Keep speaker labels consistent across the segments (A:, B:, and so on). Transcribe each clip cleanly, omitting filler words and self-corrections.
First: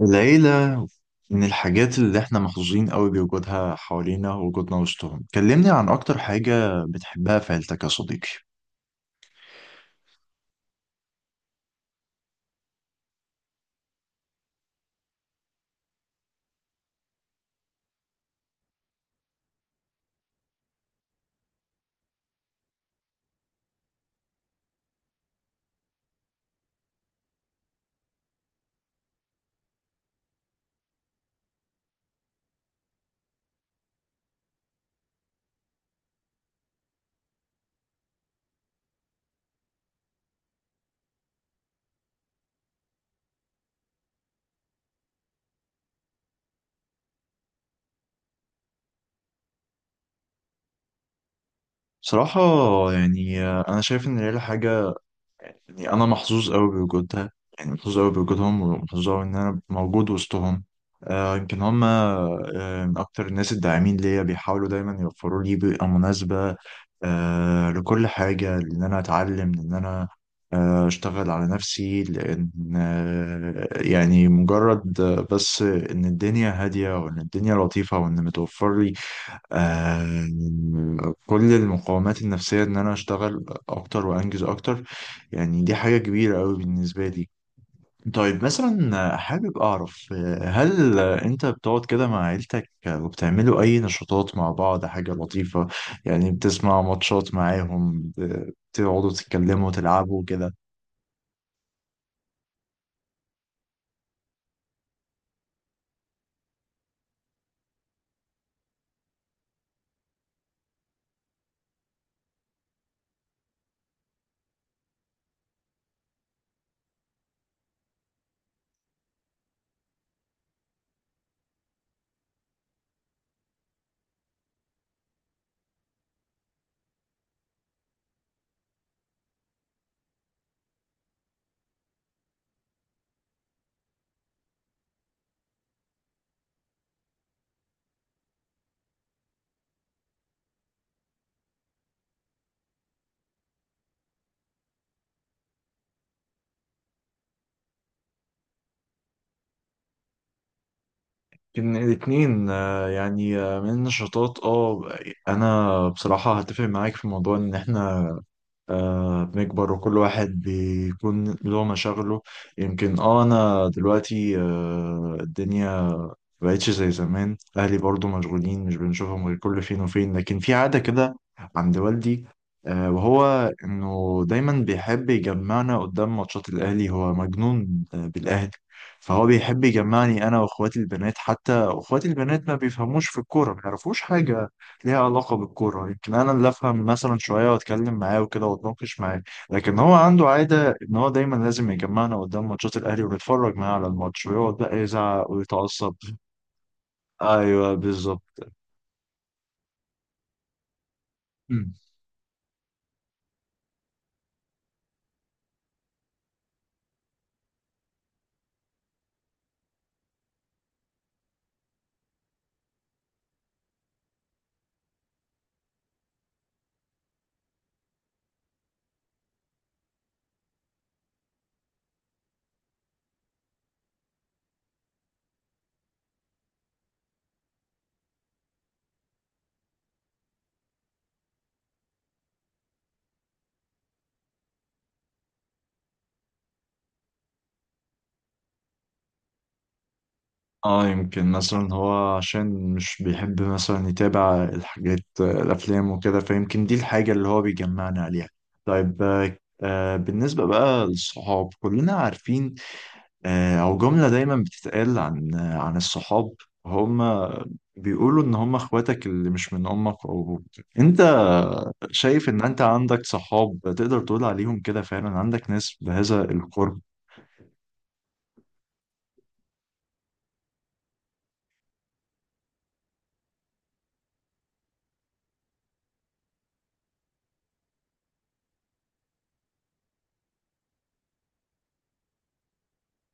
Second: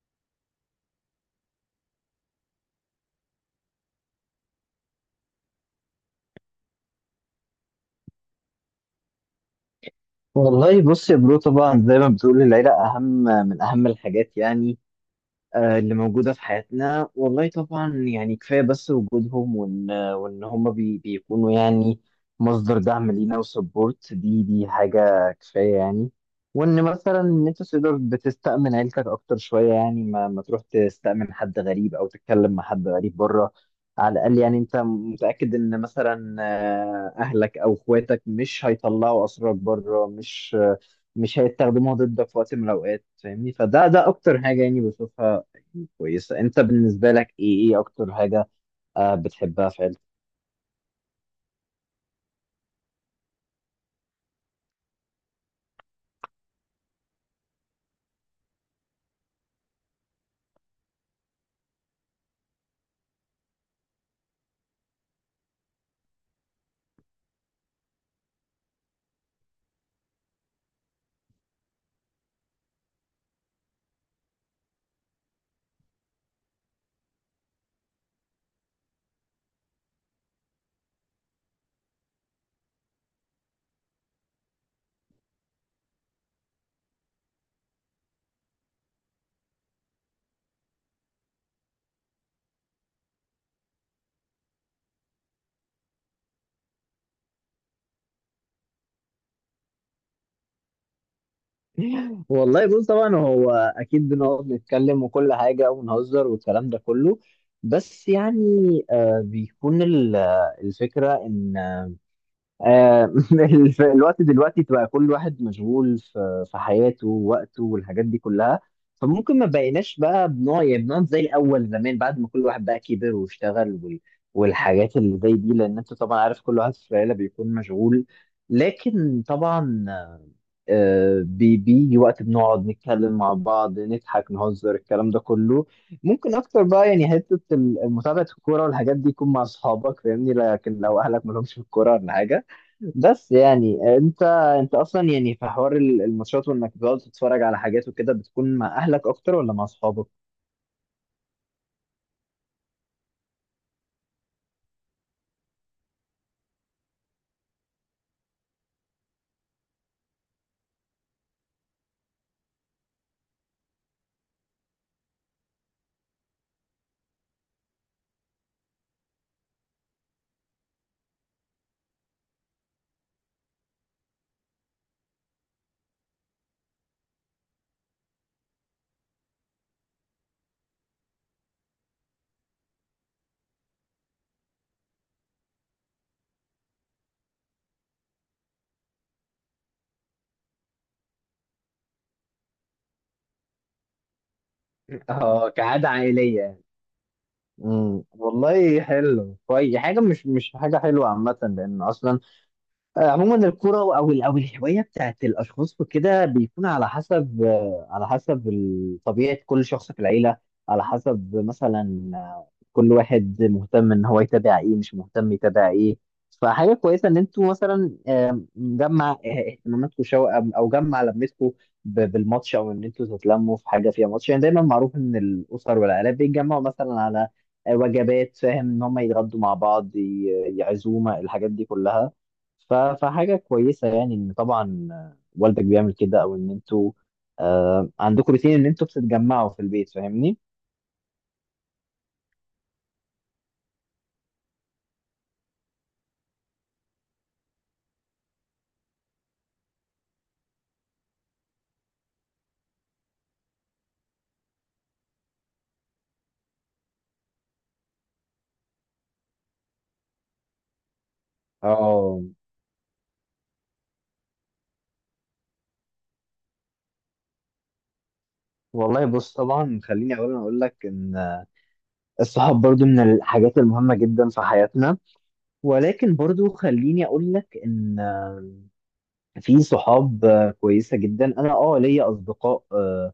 A: العيلة من الحاجات اللي احنا محظوظين قوي بوجودها حوالينا ووجودنا وسطهم. كلمني عن أكتر حاجة بتحبها في عيلتك يا صديقي؟
B: والله بص يا برو، طبعا زي ما بتقول، العيلة أهم من أهم الحاجات. اللي موجودة في حياتنا. والله طبعا يعني كفاية بس وجودهم، وإن هما بيكونوا يعني مصدر دعم لينا وسبورت. دي حاجة كفاية يعني. وإن مثلا إن أنت تقدر بتستأمن عيلتك أكتر شوية، يعني ما تروح تستأمن حد غريب أو تتكلم مع حد غريب بره. على الأقل يعني أنت متأكد إن مثلا أهلك أو إخواتك مش هيطلعوا أسرارك بره، مش هيستخدموها ضدك في وقت من الأوقات، فاهمني؟ فده أكتر حاجة يعني بشوفها كويسة. انت بالنسبة لك ايه اكتر حاجة بتحبها في عيلتك؟
A: بصراحة، يعني أنا شايف إن العيلة حاجة، يعني انا محظوظ قوي بوجودها، يعني محظوظ قوي بوجودهم، ومحظوظ قوي ان انا موجود وسطهم. يمكن هم من اكتر الناس الداعمين ليا، بيحاولوا دايما يوفروا لي بيئة مناسبة لكل حاجة، لان انا اتعلم، لان انا اشتغل على نفسي، لان يعني مجرد، بس ان الدنيا هادية وان الدنيا لطيفة وان متوفر لي كل المقاومات النفسية إن أنا أشتغل أكتر وأنجز أكتر. يعني دي حاجة كبيرة أوي بالنسبة لي. طيب مثلا حابب أعرف، هل أنت بتقعد كده مع عيلتك وبتعملوا أي نشاطات مع بعض؟ حاجة لطيفة، يعني بتسمع ماتشات معاهم، بتقعدوا تتكلموا تلعبوا كده؟
B: والله بص، طبعا هو اكيد بنقعد نتكلم وكل حاجة، ونهزر والكلام ده كله. بس يعني بيكون الفكرة ان، آه، الوقت دلوقتي تبقى كل واحد مشغول في حياته ووقته والحاجات دي كلها. فممكن ما بقيناش بقى بنوع، يعني بنقعد زي الاول زمان، بعد ما كل واحد بقى كبر واشتغل والحاجات اللي زي دي، لان انت طبعا عارف كل واحد في العيله بيكون مشغول. لكن طبعا بيجي وقت بنقعد نتكلم مع بعض، نضحك نهزر الكلام ده كله. ممكن اكتر بقى يعني حته متابعه الكوره والحاجات دي يكون مع اصحابك، فاهمني؟ لكن لو اهلك مالهمش في الكوره ولا حاجه. بس يعني انت، انت اصلا يعني في حوار الماتشات وانك بتقعد تتفرج على حاجات وكده، بتكون مع اهلك اكتر ولا مع اصحابك؟
A: إن الاتنين، يعني من النشاطات. اه انا بصراحة هتفق معاك في موضوع ان احنا بنكبر وكل واحد بيكون له مشاغله. يمكن انا دلوقتي الدنيا مبقتش زي زمان، اهلي برضو مشغولين، مش بنشوفهم غير كل فين وفين، لكن في عادة كده عند والدي، وهو انه دايما بيحب يجمعنا قدام ماتشات الاهلي، هو مجنون بالاهلي. فهو بيحب يجمعني انا واخواتي البنات، حتى اخواتي البنات ما بيفهموش في الكوره، ما يعرفوش حاجه ليها علاقه بالكوره، يمكن انا اللي افهم مثلا شويه واتكلم معاه وكده واتناقش معاه. لكن هو عنده عاده ان هو دايما لازم يجمعنا قدام ماتشات الاهلي ونتفرج معاه على الماتش، ويقعد بقى يزعق
B: اه، كعادة
A: ويتعصب.
B: عائلية.
A: ايوه
B: امم،
A: بالظبط.
B: والله حلو كويس. حاجه مش حاجه حلوه عامه،
A: مم.
B: لان اصلا عموما الكرة او الهواية بتاعت الاشخاص وكده بيكون على حسب، على حسب طبيعة كل شخص في العيلة. على حسب مثلا كل واحد مهتم ان هو يتابع ايه، مش مهتم يتابع ايه. فحاجة كويسة ان انتوا مثلا جمع اهتماماتكم شو، او جمع لمتكم بالماتش، او ان انتوا تتلموا في حاجة فيها ماتش. يعني دايما معروف ان الاسر والعائلات بيتجمعوا مثلا على وجبات، فاهم، ان هم يتغدوا مع بعض، يعزومة، الحاجات دي كلها. فحاجة كويسة يعني إن طبعا والدك بيعمل كده، أو إن أنتوا عندكم روتين إن أنتوا بتتجمعوا في البيت، فاهمني؟
A: اه يمكن مثلا هو عشان مش بيحب مثلا يتابع الحاجات، الافلام وكده، فيمكن دي الحاجه اللي هو بيجمعنا عليها. طيب بالنسبه بقى للصحاب، كلنا عارفين او جمله دايما بتتقال عن الصحاب، هم بيقولوا ان هم اخواتك اللي مش من امك او ابوك. انت
B: اه،
A: شايف ان انت عندك صحاب تقدر تقول عليهم كده فعلا؟ عندك ناس بهذا القرب؟
B: والله بص، طبعا خليني أولا أقول لك إن الصحاب برضو من الحاجات المهمة جدا في حياتنا، ولكن برضو خليني أقول لك إن في صحاب كويسة جدا. أنا أه ليا أصدقاء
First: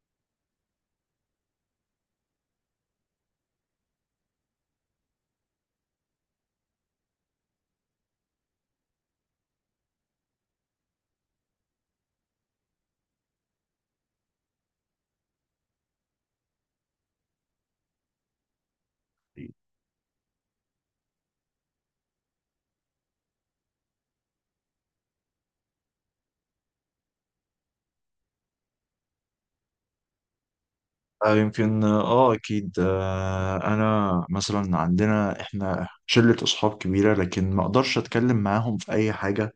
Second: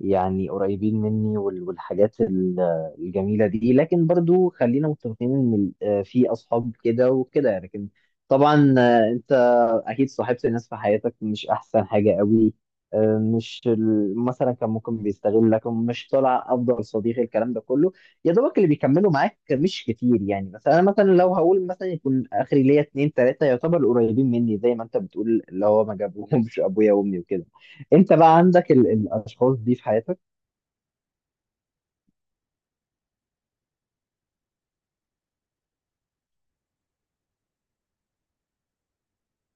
B: يعني قريبين مني والحاجات الجميلة دي. لكن برضو خلينا متفقين ان في اصحاب كده وكده. لكن طبعا انت اكيد صاحبت ناس في حياتك مش احسن حاجة قوي، مش مثلا كان ممكن بيستغلك، مش طالع افضل صديق، الكلام ده كله. يا دوبك اللي بيكملوا معاك مش كتير، يعني مثلا انا مثلا لو هقول، مثلا يكون اخري ليا اتنين تلاتة يعتبر قريبين مني، زي ما انت بتقول اللي هو ما جابوهمش ابويا وامي وكده. انت بقى عندك الاشخاص دي في حياتك؟
A: يمكن اكيد. انا مثلا عندنا احنا شلة اصحاب كبيرة، لكن ما اقدرش اتكلم معاهم في اي حاجة.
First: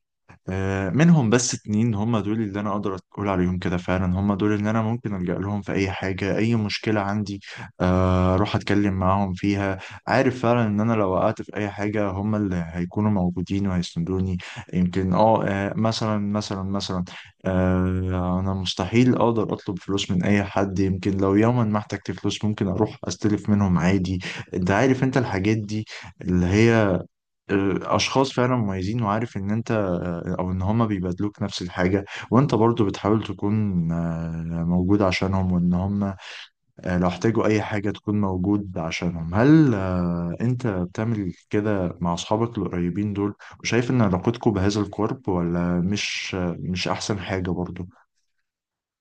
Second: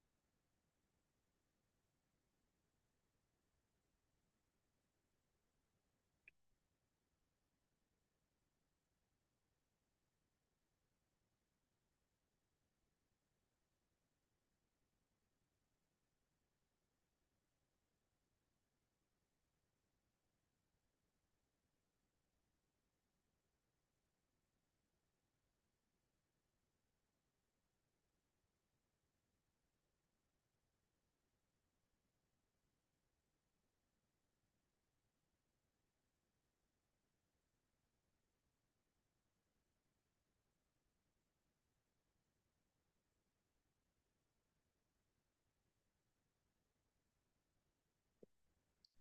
A: منهم بس اتنين هم دول اللي انا اقدر اقول عليهم كده فعلا، هم دول اللي انا ممكن الجأ لهم في اي حاجة اي مشكلة عندي، اروح اتكلم معاهم فيها. عارف فعلا ان انا لو وقعت في اي حاجة هم اللي هيكونوا موجودين وهيسندوني. يمكن مثلا، انا مستحيل اقدر اطلب فلوس من اي حد، يمكن لو يوما ما احتجت فلوس ممكن اروح استلف منهم عادي. انت عارف انت الحاجات دي اللي هي، اشخاص فعلا مميزين، وعارف ان انت، او ان هما بيبادلوك نفس الحاجه، وانت برضو بتحاول تكون موجود عشانهم، وان هما لو احتاجوا اي حاجه تكون موجود عشانهم. هل انت بتعمل كده مع اصحابك القريبين دول، وشايف ان علاقتكم بهذا القرب ولا مش احسن حاجه برضو؟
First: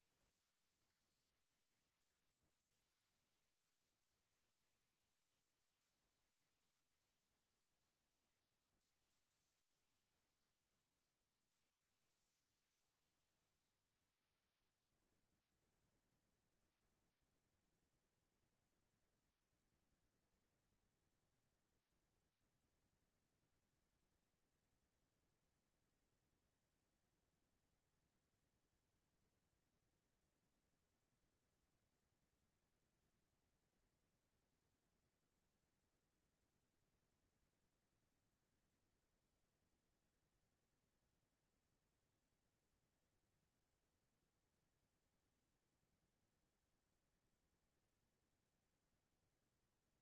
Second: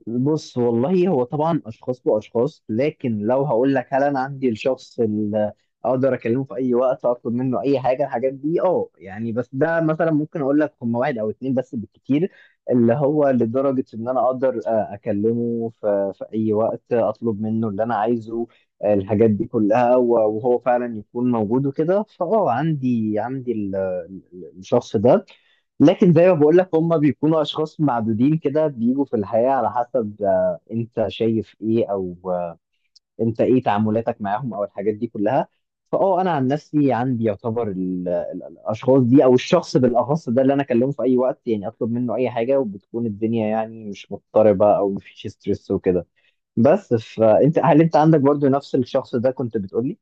B: بص والله هو طبعا اشخاص واشخاص، لكن لو هقول لك هل انا عندي الشخص اللي اقدر اكلمه في اي وقت اطلب منه اي حاجه، الحاجات دي، اه يعني. بس ده مثلا ممكن اقول لك هم واحد او اتنين بس بالكتير، اللي هو لدرجه ان انا اقدر اكلمه في اي وقت اطلب منه اللي انا عايزه، الحاجات دي كلها، وهو فعلا يكون موجود وكده. فاه، عندي، عندي الشخص ده. لكن زي ما بقول لك، هم بيكونوا اشخاص معدودين كده بيجوا في الحياة على حسب انت شايف ايه، او انت ايه تعاملاتك معاهم، او الحاجات دي كلها. فاه انا عن نفسي عندي يعتبر الاشخاص دي، او الشخص بالاخص ده اللي انا اكلمه في اي وقت، يعني اطلب منه اي حاجة، وبتكون الدنيا يعني مش مضطربة او مفيش ستريس وكده بس. فانت هل انت عندك برضو نفس الشخص ده كنت بتقولي؟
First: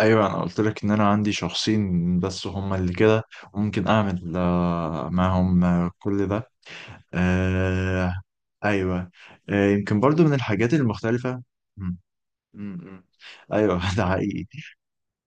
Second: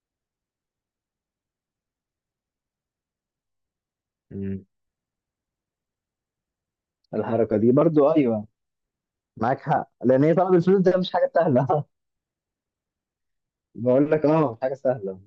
A: ايوه انا قلت لك ان انا عندي شخصين بس هما اللي كده، وممكن اعمل
B: مم.
A: معاهم كل ده.
B: الحركة دي برضو،
A: آه
B: ايوه.
A: ايوه.
B: معاك حق،
A: يمكن برضو
B: لان
A: من
B: هي طلب
A: الحاجات
B: الفلوس ده مش حاجة
A: المختلفه.
B: سهلة.
A: مم. مم. مم. ايوه ده
B: بقول لك
A: حقيقي.
B: اه، حاجه سهله.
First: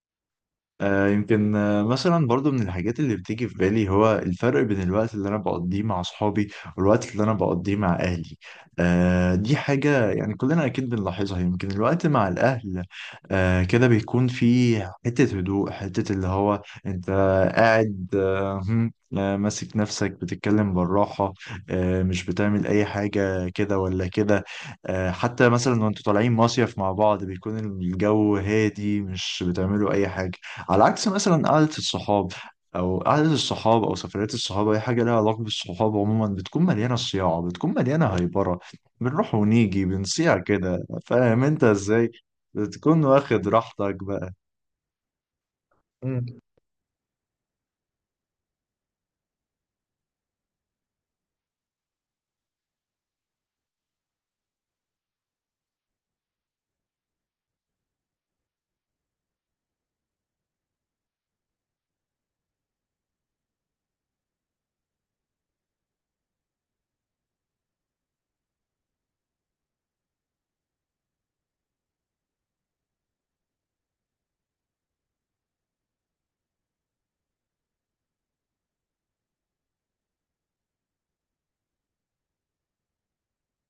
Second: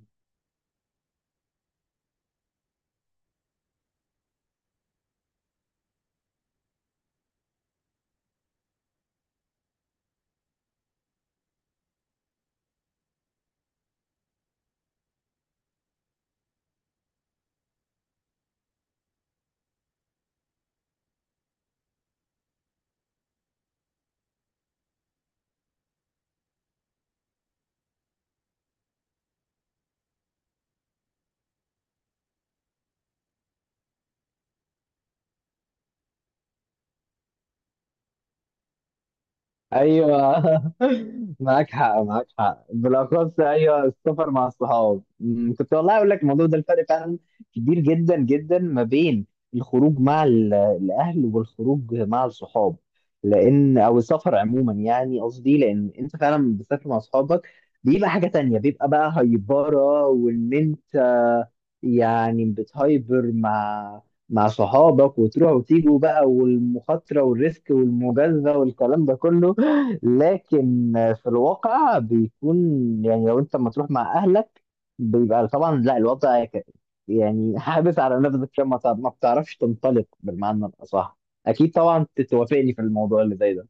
A: يمكن مثلا برضو من الحاجات اللي بتيجي في بالي هو الفرق بين الوقت اللي انا بقضيه مع اصحابي والوقت اللي انا بقضيه مع اهلي. دي حاجة يعني كلنا اكيد بنلاحظها. يمكن الوقت مع الاهل كده بيكون في حتة هدوء، حتة اللي هو انت قاعد، آه، هم، آه، ماسك نفسك بتتكلم بالراحة، مش بتعمل اي حاجة كده ولا كده. حتى مثلا وانتوا طالعين مصيف مع بعض بيكون الجو هادي، مش بتعملوا اي حاجة. على عكس مثلا قعدة الصحاب أو سفريات الصحاب، أي حاجة لها علاقة بالصحاب عموما بتكون مليانة صياعة، بتكون مليانة هايبرة، بنروح ونيجي بنصيع
B: ايوه
A: كده. فاهم أنت
B: معاك حق،
A: إزاي؟
B: معاك حق،
A: بتكون
B: بالاخص
A: واخد
B: ايوه
A: راحتك
B: السفر مع الصحاب. كنت والله اقول لك
A: بقى.
B: الموضوع ده، الفرق فعلا كبير جدا جدا ما بين الخروج مع الاهل والخروج مع الصحاب. لان او السفر عموما، يعني قصدي لان انت فعلا بتسافر مع اصحابك بيبقى حاجه تانية، بيبقى بقى هايبره، وان انت يعني بتهايبر مع، مع صحابك، وتروح وتيجوا بقى، والمخاطره والريسك والمجازفه والكلام ده كله. لكن في الواقع بيكون، يعني لو انت لما تروح مع اهلك بيبقى طبعا لا، الوضع يعني حابس على نفسك، عشان ما بتعرفش تنطلق بالمعنى الاصح. اكيد طبعا تتوافقني في الموضوع اللي زي ده.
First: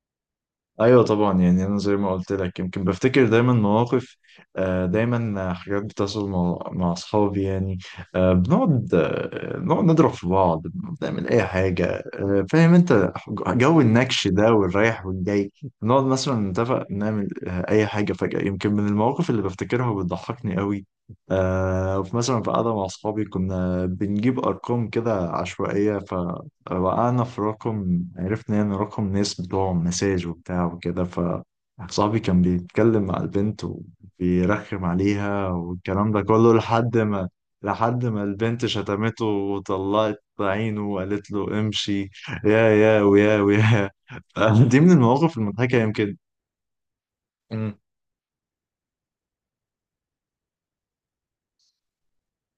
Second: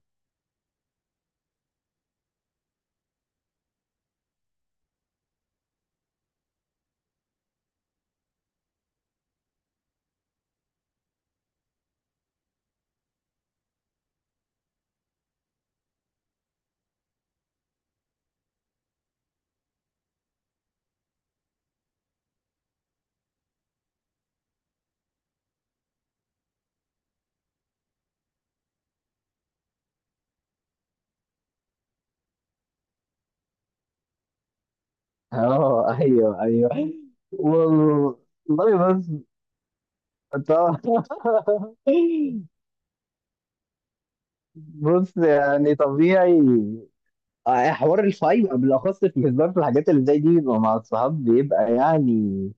A: ايوه طبعا، يعني انا زي ما قلت لك، يمكن بفتكر دايما مواقف، دايما حاجات بتحصل مع اصحابي، يعني آه، بنقعد آه، نقعد نضرب في بعض، بنعمل اي حاجه، فاهم انت جو النكش ده والرايح والجاي. نقعد مثلا نتفق نعمل اي حاجه فجاه. يمكن من المواقف اللي بفتكرها وبتضحكني قوي، وفي مثلا، في قعده مع اصحابي كنا بنجيب ارقام كده عشوائيه. وقعنا في رقم، عرفنا يعني رقم ناس بتوعهم مساج وبتاع وكده، فصاحبي كان بيتكلم مع البنت وبيرخم عليها
B: اه
A: والكلام ده
B: ايوه
A: كله،
B: ايوه.
A: لحد ما لحد
B: وال-
A: ما البنت
B: والله
A: شتمته
B: بص
A: وطلعت
B: طبعا.
A: عينه وقالت له امشي. يا يا ويا ويا. دي من
B: بص
A: المواقف
B: يعني
A: المضحكة يمكن.
B: طبيعي،
A: مم.
B: حوار الفايب بالاخص في الهزار، في الحاجات اللي زي دي بيبقى مع الصحاب، بيبقى يعني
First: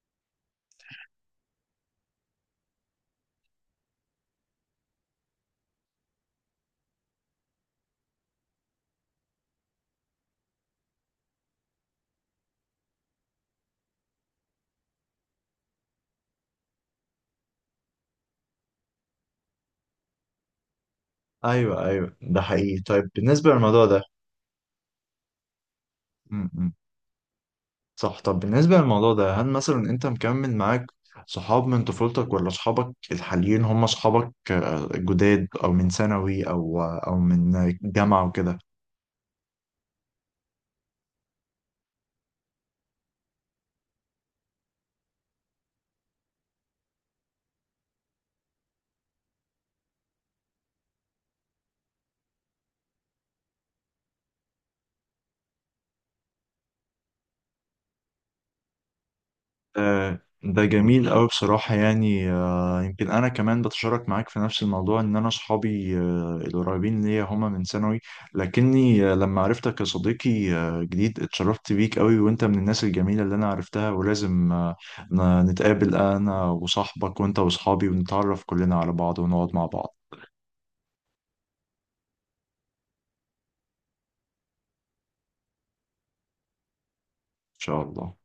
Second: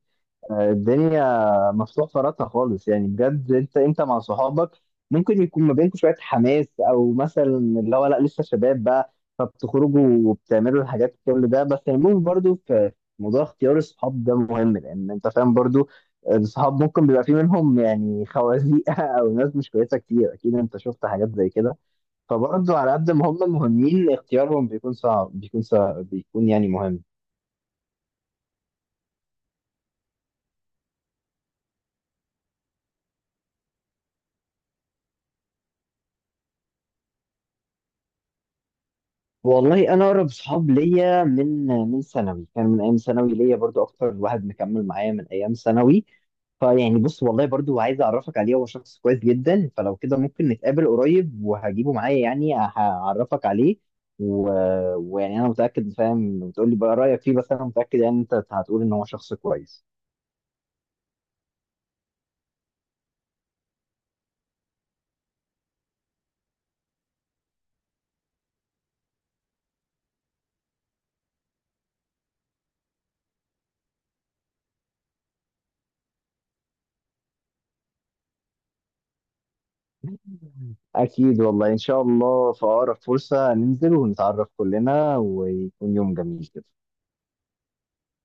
B: الدنيا مفتوح فراتها خالص. يعني بجد انت، انت مع صحابك ممكن يكون ما بينكم شويه حماس، او مثلا اللي هو لا لسه شباب بقى، فبتخرجوا وبتعملوا الحاجات كل ده. بس المهم برضو في موضوع اختيار الصحاب ده مهم، لان انت فاهم برضو الصحاب ممكن بيبقى في منهم يعني خوازيق، او ناس مش كويسه كتير، اكيد انت شفت حاجات زي كده.
A: ايوه ايوه ده
B: فبرضو
A: حقيقي.
B: على
A: طيب
B: قد ما
A: بالنسبة
B: هم
A: للموضوع
B: مهمين، اختيارهم بيكون صعب، بيكون صعب، بيكون يعني
A: ده،
B: مهم.
A: صح، طب بالنسبة للموضوع ده، هل مثلا انت مكمل معاك صحاب من طفولتك ولا صحابك الحاليين هم صحابك جداد، او من ثانوي او من جامعة وكده؟
B: والله انا اقرب صحاب ليا من ثانوي، كان من ايام ثانوي ليا برضو اكتر واحد مكمل معايا من ايام ثانوي. فيعني بص، والله برضو عايز اعرفك عليه، هو شخص كويس جدا، فلو كده ممكن نتقابل قريب وهجيبه معايا، يعني هعرفك عليه. و... ويعني انا متاكد، فاهم، بتقول لي بقى رايك فيه، بس انا متاكد يعني انت هتقول ان هو شخص كويس.
A: آه، ده جميل أوي بصراحة، يعني يمكن أنا كمان بتشارك معاك في نفس الموضوع، إن أنا أصحابي القريبين ليا هما من ثانوي. لكني لما عرفتك يا صديقي جديد، اتشرفت بيك أوي، وأنت من الناس الجميلة اللي أنا عرفتها، ولازم نتقابل أنا وصاحبك وأنت وصحابي ونتعرف كلنا على بعض ونقعد مع بعض
B: اكيد والله، ان شاء الله في اقرب فرصه ننزل ونتعرف كلنا، ويكون يوم جميل كده.
A: إن شاء الله.